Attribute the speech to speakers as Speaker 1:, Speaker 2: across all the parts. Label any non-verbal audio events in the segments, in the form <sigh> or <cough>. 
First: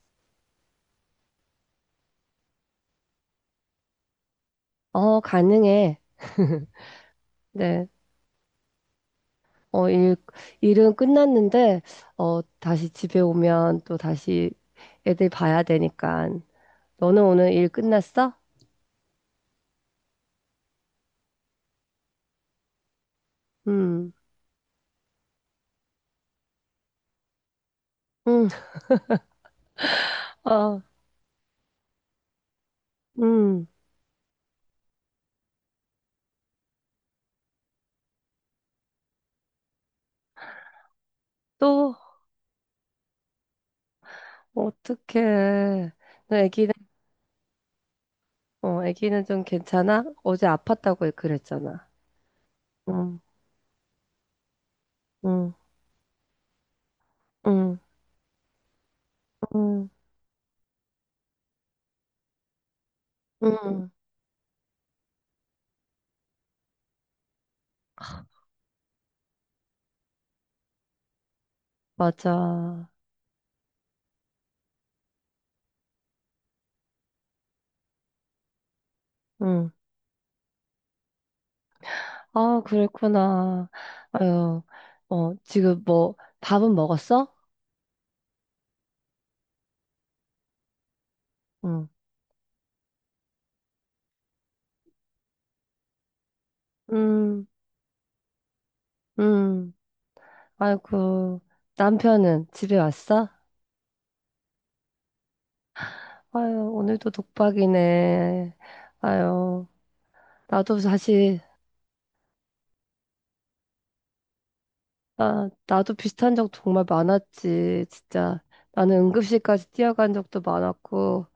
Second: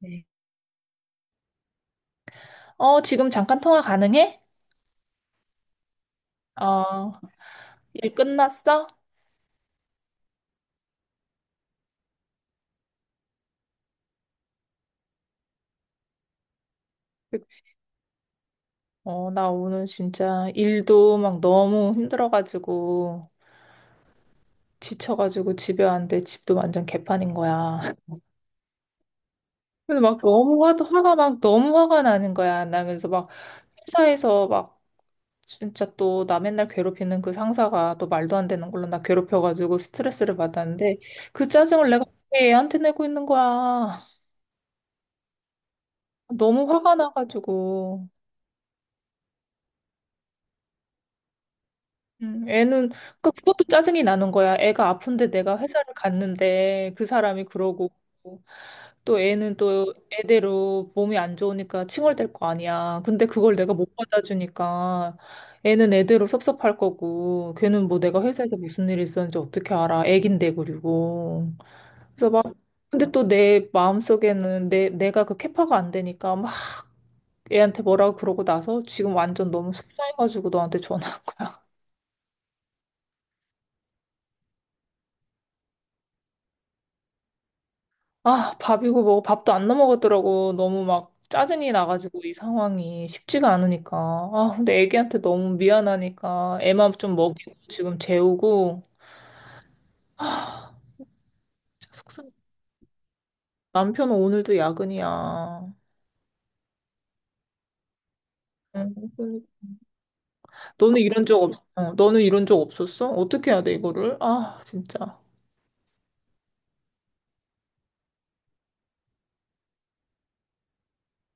Speaker 1: 네. 지금 잠깐 통화 가능해?
Speaker 2: 어, 가능해.
Speaker 1: 어,
Speaker 2: 네.
Speaker 1: 일 끝났어?
Speaker 2: 어, 일은 끝났는데, 어, 다시 집에 오면 또 다시 애들 봐야 되니까. 너는
Speaker 1: 그-
Speaker 2: 오늘 일 끝났어?
Speaker 1: 나 오늘 진짜 일도 막 너무 힘들어가지고,
Speaker 2: 음,
Speaker 1: 지쳐가지고 집에 왔는데 집도 완전 개판인 거야. <laughs>
Speaker 2: 음,
Speaker 1: 그래서 막 너무
Speaker 2: 어,
Speaker 1: 화가 막 너무 화가 나는 거야. 나 그래서 막
Speaker 2: 음.
Speaker 1: 회사에서 막 진짜 또 나 맨날 괴롭히는 그 상사가 또 말도 안 되는 걸로 나 괴롭혀가지고 스트레스를 받았는데 그 짜증을
Speaker 2: 또,
Speaker 1: 내가 어떻게 애한테 내고 있는 거야.
Speaker 2: 어떡해. 너
Speaker 1: 너무
Speaker 2: 애기는,
Speaker 1: 화가 나가지고.
Speaker 2: 어, 애기는 좀 괜찮아? 어제 아팠다고 그랬잖아.
Speaker 1: 애는
Speaker 2: 응,
Speaker 1: 그러니까 그것도 짜증이 나는 거야. 애가 아픈데
Speaker 2: 응,
Speaker 1: 내가 회사를 갔는데 그 사람이
Speaker 2: 응,
Speaker 1: 그러고 또 애는
Speaker 2: 응,
Speaker 1: 또 애대로 몸이 안 좋으니까 칭얼댈 거 아니야. 근데 그걸 내가
Speaker 2: 응.
Speaker 1: 못 받아주니까 애는 애대로 섭섭할 거고 걔는 뭐 내가 회사에서 무슨 일이 있었는지 어떻게 알아. 애긴데 그리고 그래서 막
Speaker 2: 맞아.
Speaker 1: 근데 또 내 마음속에는 내 내가 그 캐파가 안 되니까 막 애한테 뭐라고 그러고 나서 지금 완전
Speaker 2: 응.
Speaker 1: 너무 속상해가지고 너한테 전화한 거야.
Speaker 2: 아, 그랬구나. 아유, 어, 지금 뭐, 밥은 먹었어?
Speaker 1: 아, 밥이고 뭐 밥도 안 넘어가더라고. 너무 막 짜증이
Speaker 2: 응.
Speaker 1: 나가지고 이 상황이 쉽지가 않으니까. 아, 근데 애기한테 너무 미안하니까 애만 좀
Speaker 2: 음,
Speaker 1: 먹이고 지금 재우고.
Speaker 2: 음.
Speaker 1: 아,
Speaker 2: 아이고,
Speaker 1: 진짜 속상.
Speaker 2: 남편은 집에 왔어?
Speaker 1: 남편은 오늘도 야근이야.
Speaker 2: 아유, 오늘도 독박이네.
Speaker 1: 응, 그러니까.
Speaker 2: 아유, 나도
Speaker 1: 너는 이런
Speaker 2: 사실,
Speaker 1: 적 없, 너는 이런 적 없었어? 어떻게 해야 돼, 이거를? 아, 진짜.
Speaker 2: 아, 나도 비슷한 적 정말 많았지, 진짜. 나는 응급실까지 뛰어간 적도 많았고,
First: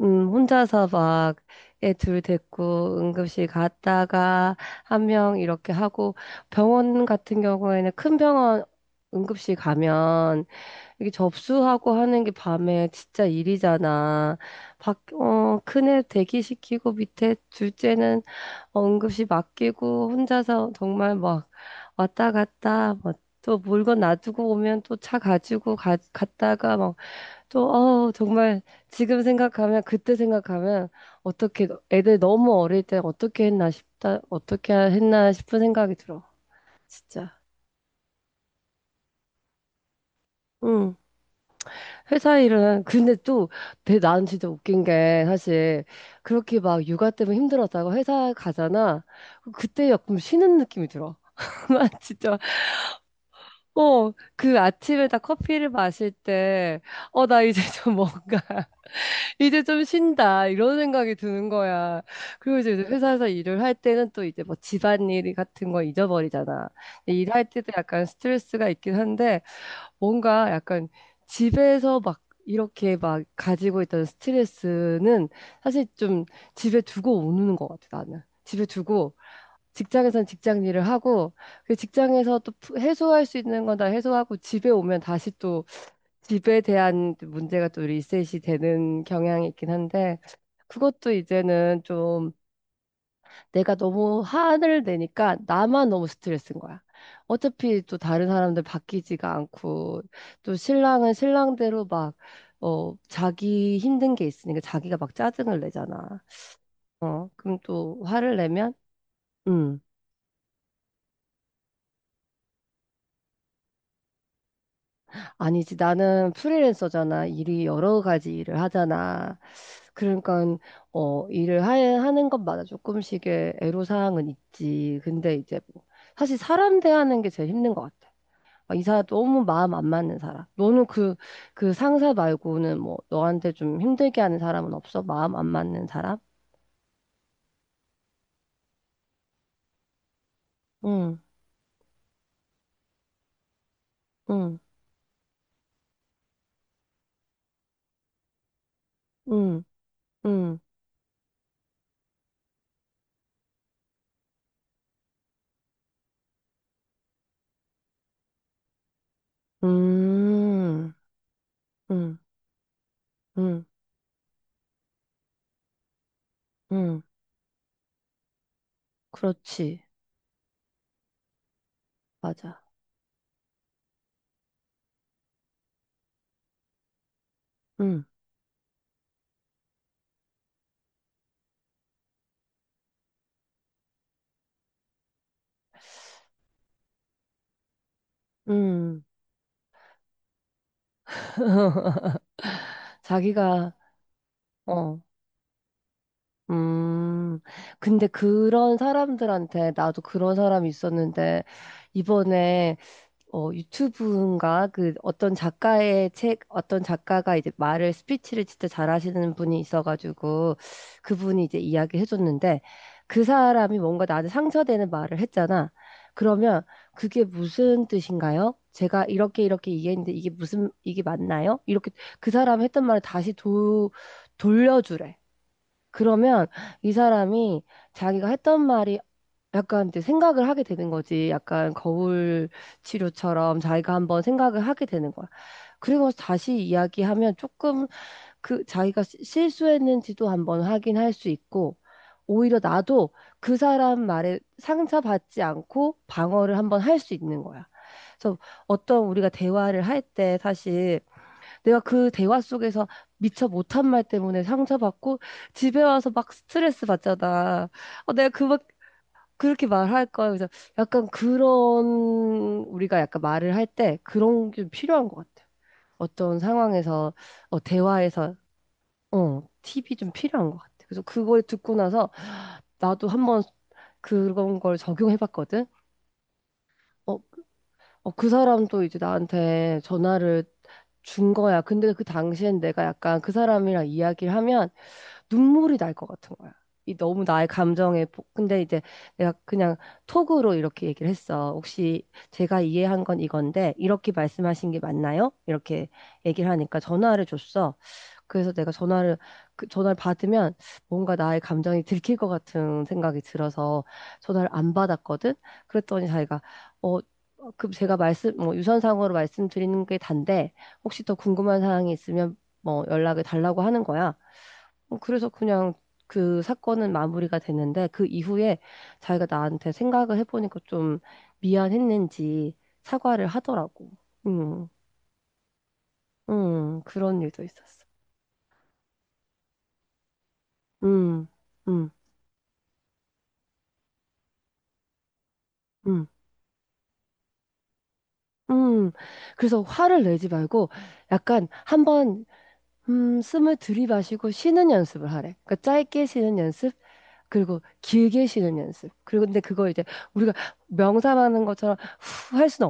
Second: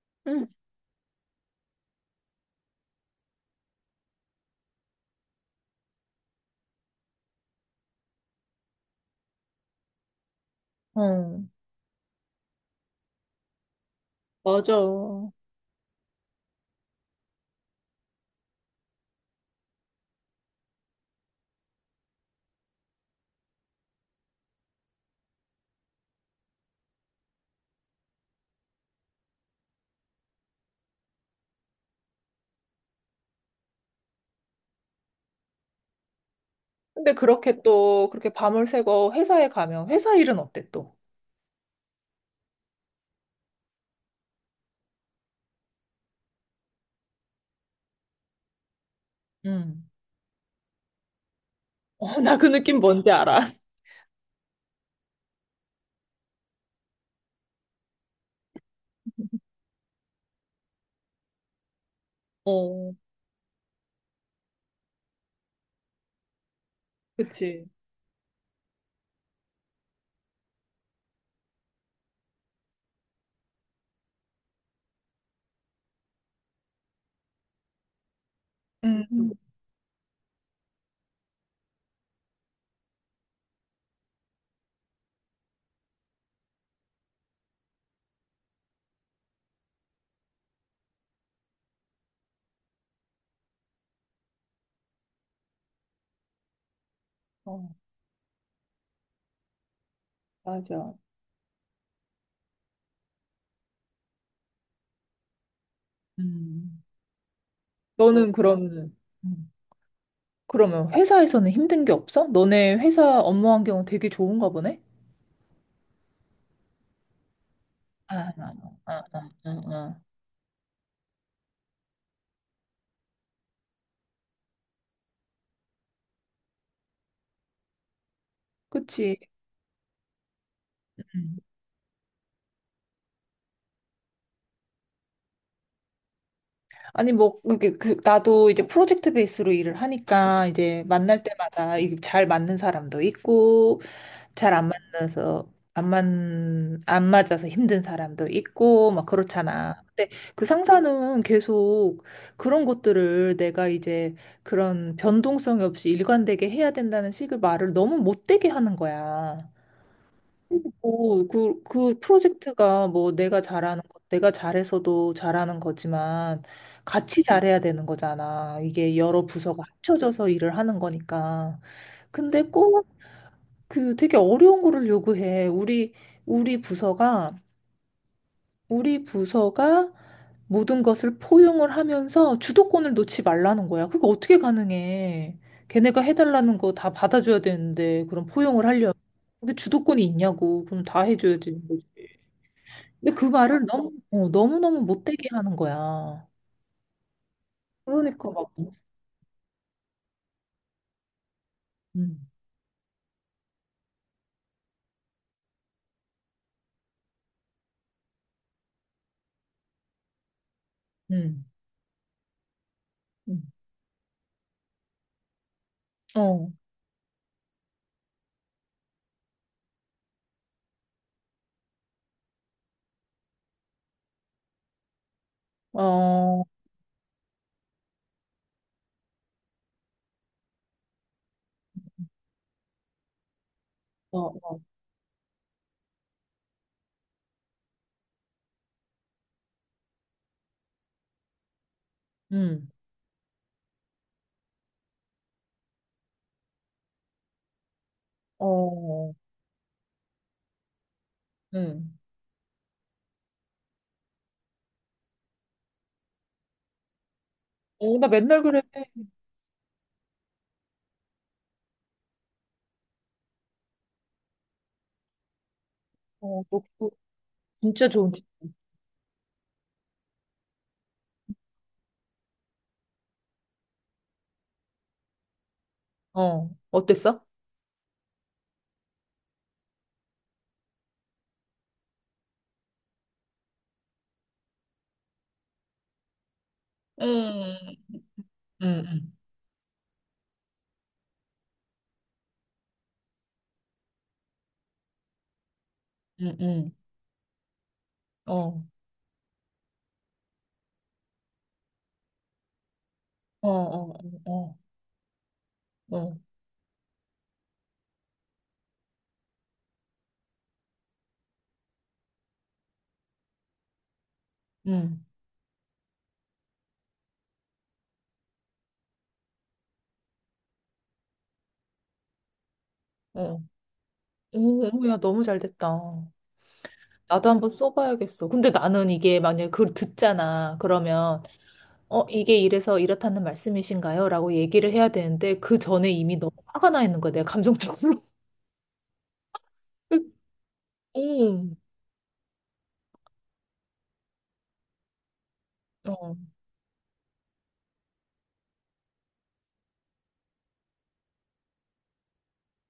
Speaker 1: 응.
Speaker 2: 혼자서 막, 애 둘 데리고 응급실 갔다가, 한 명 이렇게 하고, 병원 같은 경우에는 큰 병원 응급실 가면, 이게
Speaker 1: 어,
Speaker 2: 접수하고 하는 게 밤에 진짜 일이잖아.
Speaker 1: 맞아.
Speaker 2: 어, 큰애 대기시키고 밑에 둘째는 응급실 맡기고 혼자서 정말 막 왔다 갔다 막 또 물건 놔두고 오면 또 차 가지고 갔다가 막 또, 어, 정말 지금 생각하면 그때 생각하면 어떻게 애들 너무 어릴 때 어떻게 했나 싶다, 어떻게 했나 싶은 생각이 들어. 진짜.
Speaker 1: 그렇게 밤을 새고 회사에 가면 회사 일은 어때
Speaker 2: 응.
Speaker 1: 또?
Speaker 2: 회사 일은 근데 또 난 진짜 웃긴 게 사실 그렇게 막 육아 때문에 힘들었다고 회사 가잖아.
Speaker 1: 응.
Speaker 2: 그때 약간 쉬는 느낌이 들어. <laughs> 난
Speaker 1: 어,
Speaker 2: 진짜
Speaker 1: 나 그 느낌 뭔지 알아. <laughs>
Speaker 2: 어 그 아침에 딱 커피를 마실 때 어 나 이제 좀 뭔가 <laughs> 이제 좀 쉰다 이런 생각이 드는 거야. 그리고 이제
Speaker 1: 어.
Speaker 2: 회사에서 일을 할 때는 또 이제 뭐 집안일 같은 거 잊어버리잖아. 근데 일할
Speaker 1: 그치.
Speaker 2: 때도 약간 스트레스가 있긴 한데 뭔가 약간 집에서 막 이렇게 막 가지고 있던 스트레스는 사실 좀 집에 두고 오는 것 같아, 나는. 집에
Speaker 1: 음,
Speaker 2: 두고
Speaker 1: 음.
Speaker 2: 직장에선 직장 일을 하고 그 직장에서 또 해소할 수 있는 건 다 해소하고 집에 오면 다시 또 집에 대한 문제가 또 리셋이 되는 경향이 있긴 한데 그것도 이제는 좀 내가 너무 화를 내니까 나만 너무 스트레스인 거야.
Speaker 1: 어,
Speaker 2: 어차피 또 다른 사람들 바뀌지가 않고, 또
Speaker 1: 맞아.
Speaker 2: 신랑은 신랑대로 막, 어, 자기 힘든 게 있으니까 자기가 막 짜증을 내잖아.
Speaker 1: 음.
Speaker 2: 어, 그럼 또
Speaker 1: 너는
Speaker 2: 화를
Speaker 1: 그러
Speaker 2: 내면,
Speaker 1: 면 음.
Speaker 2: 음,
Speaker 1: 그러면 회사에서는 힘든 게 없어? 너네 회사 업무 환경은 되게 좋은가 보네?
Speaker 2: 아니지. 나는 프리랜서잖아. 일이 여러
Speaker 1: 아,
Speaker 2: 가지
Speaker 1: 아,
Speaker 2: 일을
Speaker 1: 아,
Speaker 2: 하잖아.
Speaker 1: 아. 아.
Speaker 2: 그러니까, 어, 일을 하는 것마다 조금씩의 애로사항은 있지. 근데 이제 뭐, 사실 사람 대하는 게 제일 힘든 것 같아. 아, 이 사람
Speaker 1: 그치.
Speaker 2: 너무 마음 안 맞는 사람. 너는 그,
Speaker 1: 음,
Speaker 2: 그 상사 말고는 뭐, 너한테 좀 힘들게 하는 사람은 없어? 마음 안 맞는 사람?
Speaker 1: 아니 뭐 그게 그 나도 이제 프로젝트 베이스로 일을 하니까 이제
Speaker 2: 응,
Speaker 1: 만날 때마다 이게 잘 맞는 사람도 있고 잘
Speaker 2: 응,
Speaker 1: 안 만나서 안 맞아서 힘든 사람도 있고 막
Speaker 2: 응,
Speaker 1: 그렇잖아. 근데 그
Speaker 2: 응,
Speaker 1: 상사는 계속 그런 것들을 내가 이제 그런 변동성이 없이 일관되게 해야 된다는 식의 말을 너무 못되게 하는 거야.
Speaker 2: 음,
Speaker 1: 그
Speaker 2: 응,
Speaker 1: 프로젝트가 뭐
Speaker 2: 응,
Speaker 1: 내가 잘해서도 잘하는 거지만
Speaker 2: 응.
Speaker 1: 같이 잘해야 되는 거잖아. 이게 여러 부서가
Speaker 2: 그렇지.
Speaker 1: 합쳐져서 일을 하는 거니까. 근데
Speaker 2: 맞아.
Speaker 1: 꼭 그 되게 어려운 거를 요구해. 우리 부서가,
Speaker 2: 응,
Speaker 1: 우리 부서가 모든 것을 포용을 하면서 주도권을 놓지 말라는 거야. 그게 어떻게 가능해? 걔네가 해달라는 거 다 받아줘야 되는데, 그럼 포용을 하려면.
Speaker 2: 응.
Speaker 1: 그게 주도권이 있냐고. 그럼 다 해줘야 지
Speaker 2: <laughs>
Speaker 1: 근데 그 말을
Speaker 2: 자기가,
Speaker 1: 너무너무
Speaker 2: 어,
Speaker 1: 못되게 하는 거야.
Speaker 2: 음. 근데
Speaker 1: 그러니까 막,
Speaker 2: 그런 사람들한테, 나도 그런 사람이 있었는데,
Speaker 1: 음,
Speaker 2: 이번에 어, 유튜브인가? 그 어떤 작가의 책, 어떤 작가가 이제 말을, 스피치를 진짜 잘하시는 분이 있어가지고 그분이
Speaker 1: 음,
Speaker 2: 이제 이야기 해줬는데 그
Speaker 1: 음.
Speaker 2: 사람이 뭔가 나한테 상처되는 말을 했잖아.
Speaker 1: 어,
Speaker 2: 그러면 그게 무슨 뜻인가요? 제가 이렇게 이렇게 이해했는데 이게 무슨, 이게 맞나요? 이렇게 그 사람이 했던 말을 다시 돌려주래.
Speaker 1: 어, 어,
Speaker 2: 그러면 이 사람이 자기가 했던 말이 약간 이제 생각을 하게 되는 거지. 약간 거울 치료처럼 자기가 한번
Speaker 1: 어,
Speaker 2: 생각을 하게 되는 거야. 그리고 다시 이야기하면 조금 그 자기가 실수했는지도 한번 확인할 수 있고, 오히려
Speaker 1: 음,
Speaker 2: 나도 그 사람 말에 상처받지 않고 방어를 한번 할 수 있는 거야. 그래서 어떤
Speaker 1: 어,
Speaker 2: 우리가 대화를 할 때 사실 내가
Speaker 1: 음.
Speaker 2: 그 대화 속에서 미처 못한 말 때문에 상처받고 집에 와서 막 스트레스 받잖아.
Speaker 1: 어, 나
Speaker 2: 어, 내가
Speaker 1: 맨날
Speaker 2: 그
Speaker 1: 그래.
Speaker 2: 그렇게 말할 거야. 그래서 약간 그런 우리가 약간 말을 할 때 그런 게 좀 필요한 것 같아요. 어떤
Speaker 1: 어, 너,
Speaker 2: 상황에서 어,
Speaker 1: 진짜 좋은, 기-
Speaker 2: 대화에서 어, 팁이 좀 필요한 것 같아요. 그래서 그걸 듣고 나서 나도 한번 그런 걸 적용해 봤거든.
Speaker 1: 어,
Speaker 2: 어,
Speaker 1: 어땠어?
Speaker 2: 어, 그 사람도 이제 나한테 전화를 준 거야. 근데 그 당시엔 내가 약간 그 사람이랑 이야기를 하면 눈물이 날 것 같은 거야. 이 너무 나의
Speaker 1: 응,
Speaker 2: 감정에 근데 이제
Speaker 1: 응,
Speaker 2: 내가 그냥 톡으로 이렇게 얘기를 했어. 혹시 제가 이해한 건 이건데 이렇게 말씀하신 게 맞나요? 이렇게
Speaker 1: 응,
Speaker 2: 얘기를
Speaker 1: 응,
Speaker 2: 하니까 전화를 줬어. 그래서
Speaker 1: 어,
Speaker 2: 내가 전화를 그 전화를 받으면 뭔가 나의 감정이 들킬 것 같은 생각이
Speaker 1: 어,
Speaker 2: 들어서
Speaker 1: 어,
Speaker 2: 전화를
Speaker 1: 어,
Speaker 2: 안 받았거든.
Speaker 1: 어,
Speaker 2: 그랬더니
Speaker 1: 어,
Speaker 2: 자기가 어 그 제가 말씀 뭐 유선상으로 말씀드리는 게 단데 혹시 더 궁금한 사항이 있으면 뭐 연락을 달라고 하는 거야. 어,
Speaker 1: 응,
Speaker 2: 그래서 그냥 그 사건은 마무리가 됐는데 그 이후에 자기가 나한테 생각을 해보니까 좀 미안했는지 사과를
Speaker 1: 어.
Speaker 2: 하더라고. 음,
Speaker 1: 오, 야, 너무 잘 됐다.
Speaker 2: 그런
Speaker 1: 나도
Speaker 2: 일도
Speaker 1: 한번
Speaker 2: 있었어.
Speaker 1: 써봐야겠어. 근데 나는 이게 만약에 그걸 듣잖아. 그러면,
Speaker 2: 음, 음,
Speaker 1: 어, 이게 이래서 이렇다는 말씀이신가요? 라고 얘기를 해야 되는데, 그 전에
Speaker 2: 음,
Speaker 1: 이미 너무 화가 나 있는 거야. 내가 감정적으로.
Speaker 2: 음. 그래서 화를
Speaker 1: <laughs>
Speaker 2: 내지 말고 약간
Speaker 1: 응
Speaker 2: 한번 숨을 들이마시고 쉬는 연습을 하래. 그러니까
Speaker 1: 어,
Speaker 2: 짧게
Speaker 1: 어,
Speaker 2: 쉬는 연습, 그리고 길게 쉬는 연습. 그리고 근데 그걸 이제 우리가 명상하는 것처럼 후 할 수는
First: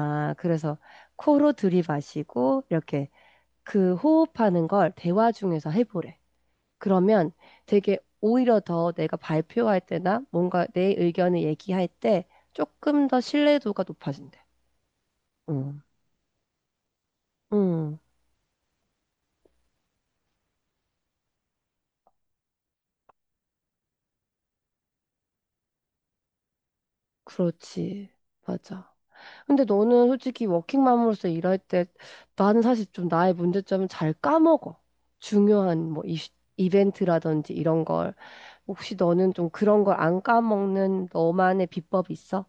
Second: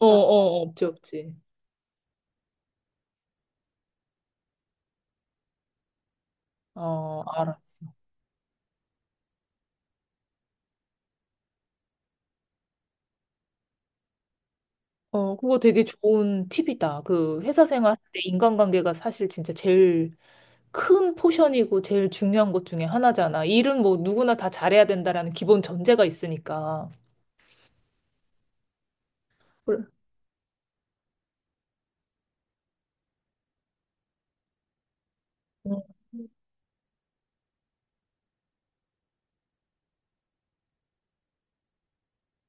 Speaker 1: 어, 어.
Speaker 2: 그래서
Speaker 1: 없지, 없지.
Speaker 2: 코로 들이마시고 이렇게 그 호흡하는 걸 대화 중에서 해보래.
Speaker 1: 어,
Speaker 2: 그러면
Speaker 1: 알았
Speaker 2: 되게
Speaker 1: 어
Speaker 2: 오히려 더 내가 발표할 때나 뭔가 내 의견을 얘기할 때 조금 더 신뢰도가 높아진대.
Speaker 1: 어, 그거
Speaker 2: 응,
Speaker 1: 되게 좋은 팁이다. 그 회사 생활할
Speaker 2: 응,
Speaker 1: 때 인간관계가 사실 진짜 제일 큰 포션이고 제일 중요한 것 중에 하나잖아. 일은 뭐 누구나 다 잘해야 된다라는 기본 전제가 있으니까.
Speaker 2: 그렇지. 맞아. 근데
Speaker 1: 그래.
Speaker 2: 너는 솔직히 워킹맘으로서 일할 때 나는 사실 좀 나의 문제점은 잘 까먹어.
Speaker 1: 음.
Speaker 2: 중요한 뭐 이벤트라든지 이런 걸. 혹시 너는 좀 그런 걸 안 까먹는 너만의 비법이 있어?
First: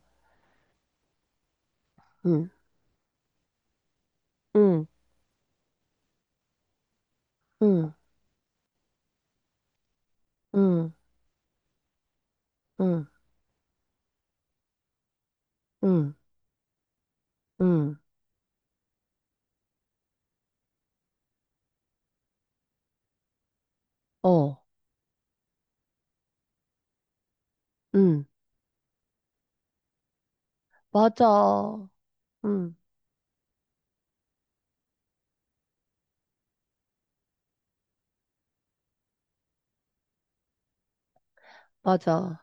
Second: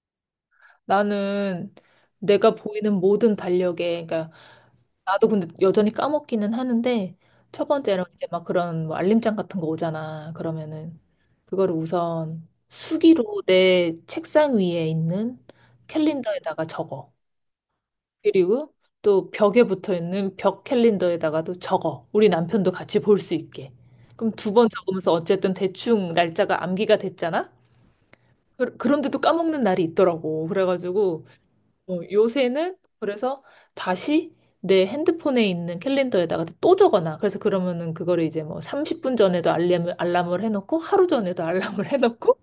Speaker 1: 나는
Speaker 2: 응,
Speaker 1: 내가 보이는 모든 달력에, 그러니까
Speaker 2: 응,
Speaker 1: 나도 근데 여전히 까먹기는 하는데 첫
Speaker 2: 응,
Speaker 1: 번째로 이제 막 그런 뭐 알림장 같은 거 오잖아.
Speaker 2: 응,
Speaker 1: 그러면은 그거를 우선
Speaker 2: 응,
Speaker 1: 수기로 내 책상 위에 있는
Speaker 2: 응,
Speaker 1: 캘린더에다가 적어.
Speaker 2: 응,
Speaker 1: 그리고 또 벽에 붙어 있는 벽 캘린더에다가도 적어. 우리 남편도 같이 볼 수 있게. 그럼 두
Speaker 2: 어,
Speaker 1: 번 적으면서 어쨌든 대충 날짜가 암기가 됐잖아?
Speaker 2: 응,
Speaker 1: 그런데도 까먹는 날이 있더라고. 그래가지고
Speaker 2: 맞아.
Speaker 1: 어,
Speaker 2: 응,
Speaker 1: 요새는 그래서 다시 내 핸드폰에 있는 캘린더에다가 또 적어놔. 그래서 그러면은 그거를 이제 뭐 30분 전에도 알람을 해놓고 하루 전에도 알람을 <laughs>
Speaker 2: 맞아.
Speaker 1: 해놓고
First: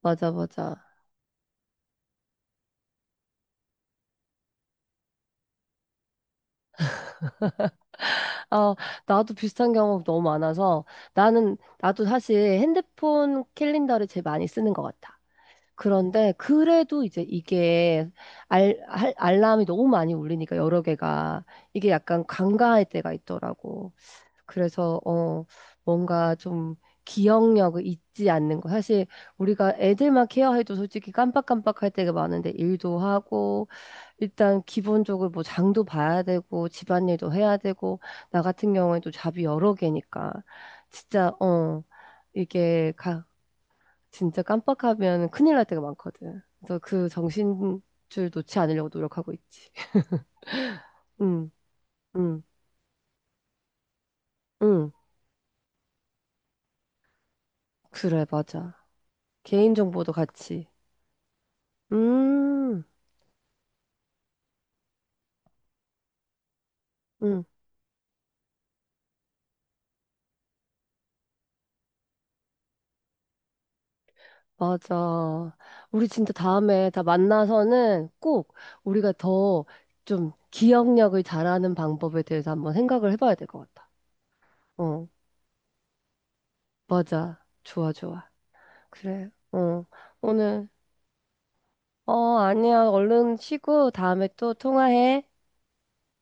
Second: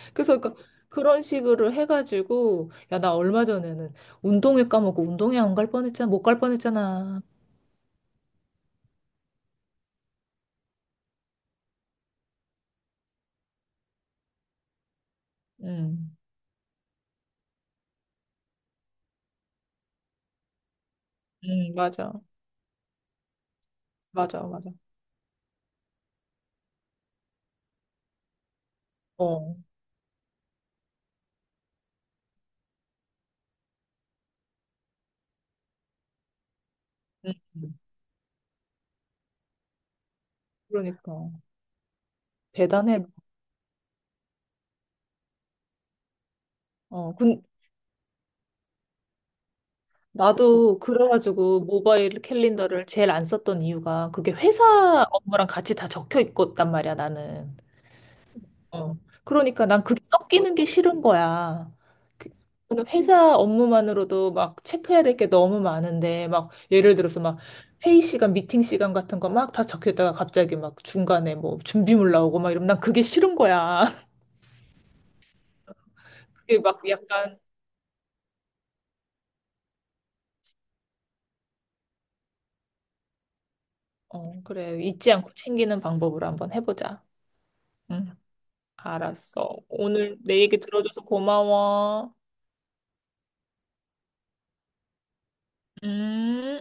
Speaker 2: 맞아,
Speaker 1: 그래서 그
Speaker 2: 맞아.
Speaker 1: 그런 식으로 해가지고 야, 나 얼마 전에는 운동회 까먹고 운동회 안 갈 뻔했잖아. 못 갈 뻔했잖아.
Speaker 2: 아, 나도 비슷한 경험 너무 많아서 나도 사실 핸드폰 캘린더를 제일 많이 쓰는 것 같아.
Speaker 1: 응,
Speaker 2: 그런데 그래도 이제 이게 알람이 너무 많이 울리니까 여러 개가
Speaker 1: 응,
Speaker 2: 이게
Speaker 1: 맞아.
Speaker 2: 약간 간과할 때가 있더라고.
Speaker 1: 맞아, 맞아.
Speaker 2: 그래서 어 뭔가 좀 기억력을 잊지 않는 거. 사실
Speaker 1: 어.
Speaker 2: 우리가 애들만 케어해도 솔직히 깜빡깜빡할 때가 많은데 일도 하고 일단 기본적으로 뭐 장도 봐야 되고 집안일도
Speaker 1: 응
Speaker 2: 해야
Speaker 1: 응.
Speaker 2: 되고 나 같은 경우에도 잡이 여러 개니까 진짜
Speaker 1: 그러니까
Speaker 2: 어 이게
Speaker 1: 대단해.
Speaker 2: 가 진짜 깜빡하면 큰일 날 때가 많거든. 그래서 그
Speaker 1: 근
Speaker 2: 정신줄 놓지 않으려고 노력하고 있지. <laughs>
Speaker 1: 나도
Speaker 2: 응,
Speaker 1: 그래가지고 모바일
Speaker 2: 응,
Speaker 1: 캘린더를 제일 안 썼던 이유가 그게
Speaker 2: 응.
Speaker 1: 회사 업무랑 같이 다 적혀 있었단 말이야, 나는.
Speaker 2: 그래, 맞아.
Speaker 1: 어. 그러니까 난 그게
Speaker 2: 개인정보도
Speaker 1: 섞이는 게
Speaker 2: 같이.
Speaker 1: 싫은 거야. 그-
Speaker 2: 음,
Speaker 1: 저는 회사 업무만으로도 막 체크해야 될 게 너무 많은데, 막 예를 들어서 막
Speaker 2: 응,
Speaker 1: 회의 시간, 미팅 시간 같은 거 막 다 적혀 있다가 갑자기 막 중간에 뭐 준비물 나오고 막 이러면 난 그게 싫은 거야. <laughs>
Speaker 2: 맞아. 우리 진짜
Speaker 1: 그게 막
Speaker 2: 다음에 다
Speaker 1: 약간,
Speaker 2: 만나서는 꼭 우리가 더 좀 기억력을 잘하는 방법에 대해서 한번 생각을 해봐야 될 것 같아.
Speaker 1: 어, 그래.
Speaker 2: 어,
Speaker 1: 잊지 않고 챙기는 방법으로 한번 해보자.
Speaker 2: 맞아. 좋아,
Speaker 1: 응,
Speaker 2: 좋아. 그래,
Speaker 1: 알았어.
Speaker 2: 어.
Speaker 1: 오늘 내 얘기
Speaker 2: 오늘,
Speaker 1: 들어줘서 고마워.
Speaker 2: 어, 아니야. 얼른 쉬고 다음에 또 통화해.
Speaker 1: 음.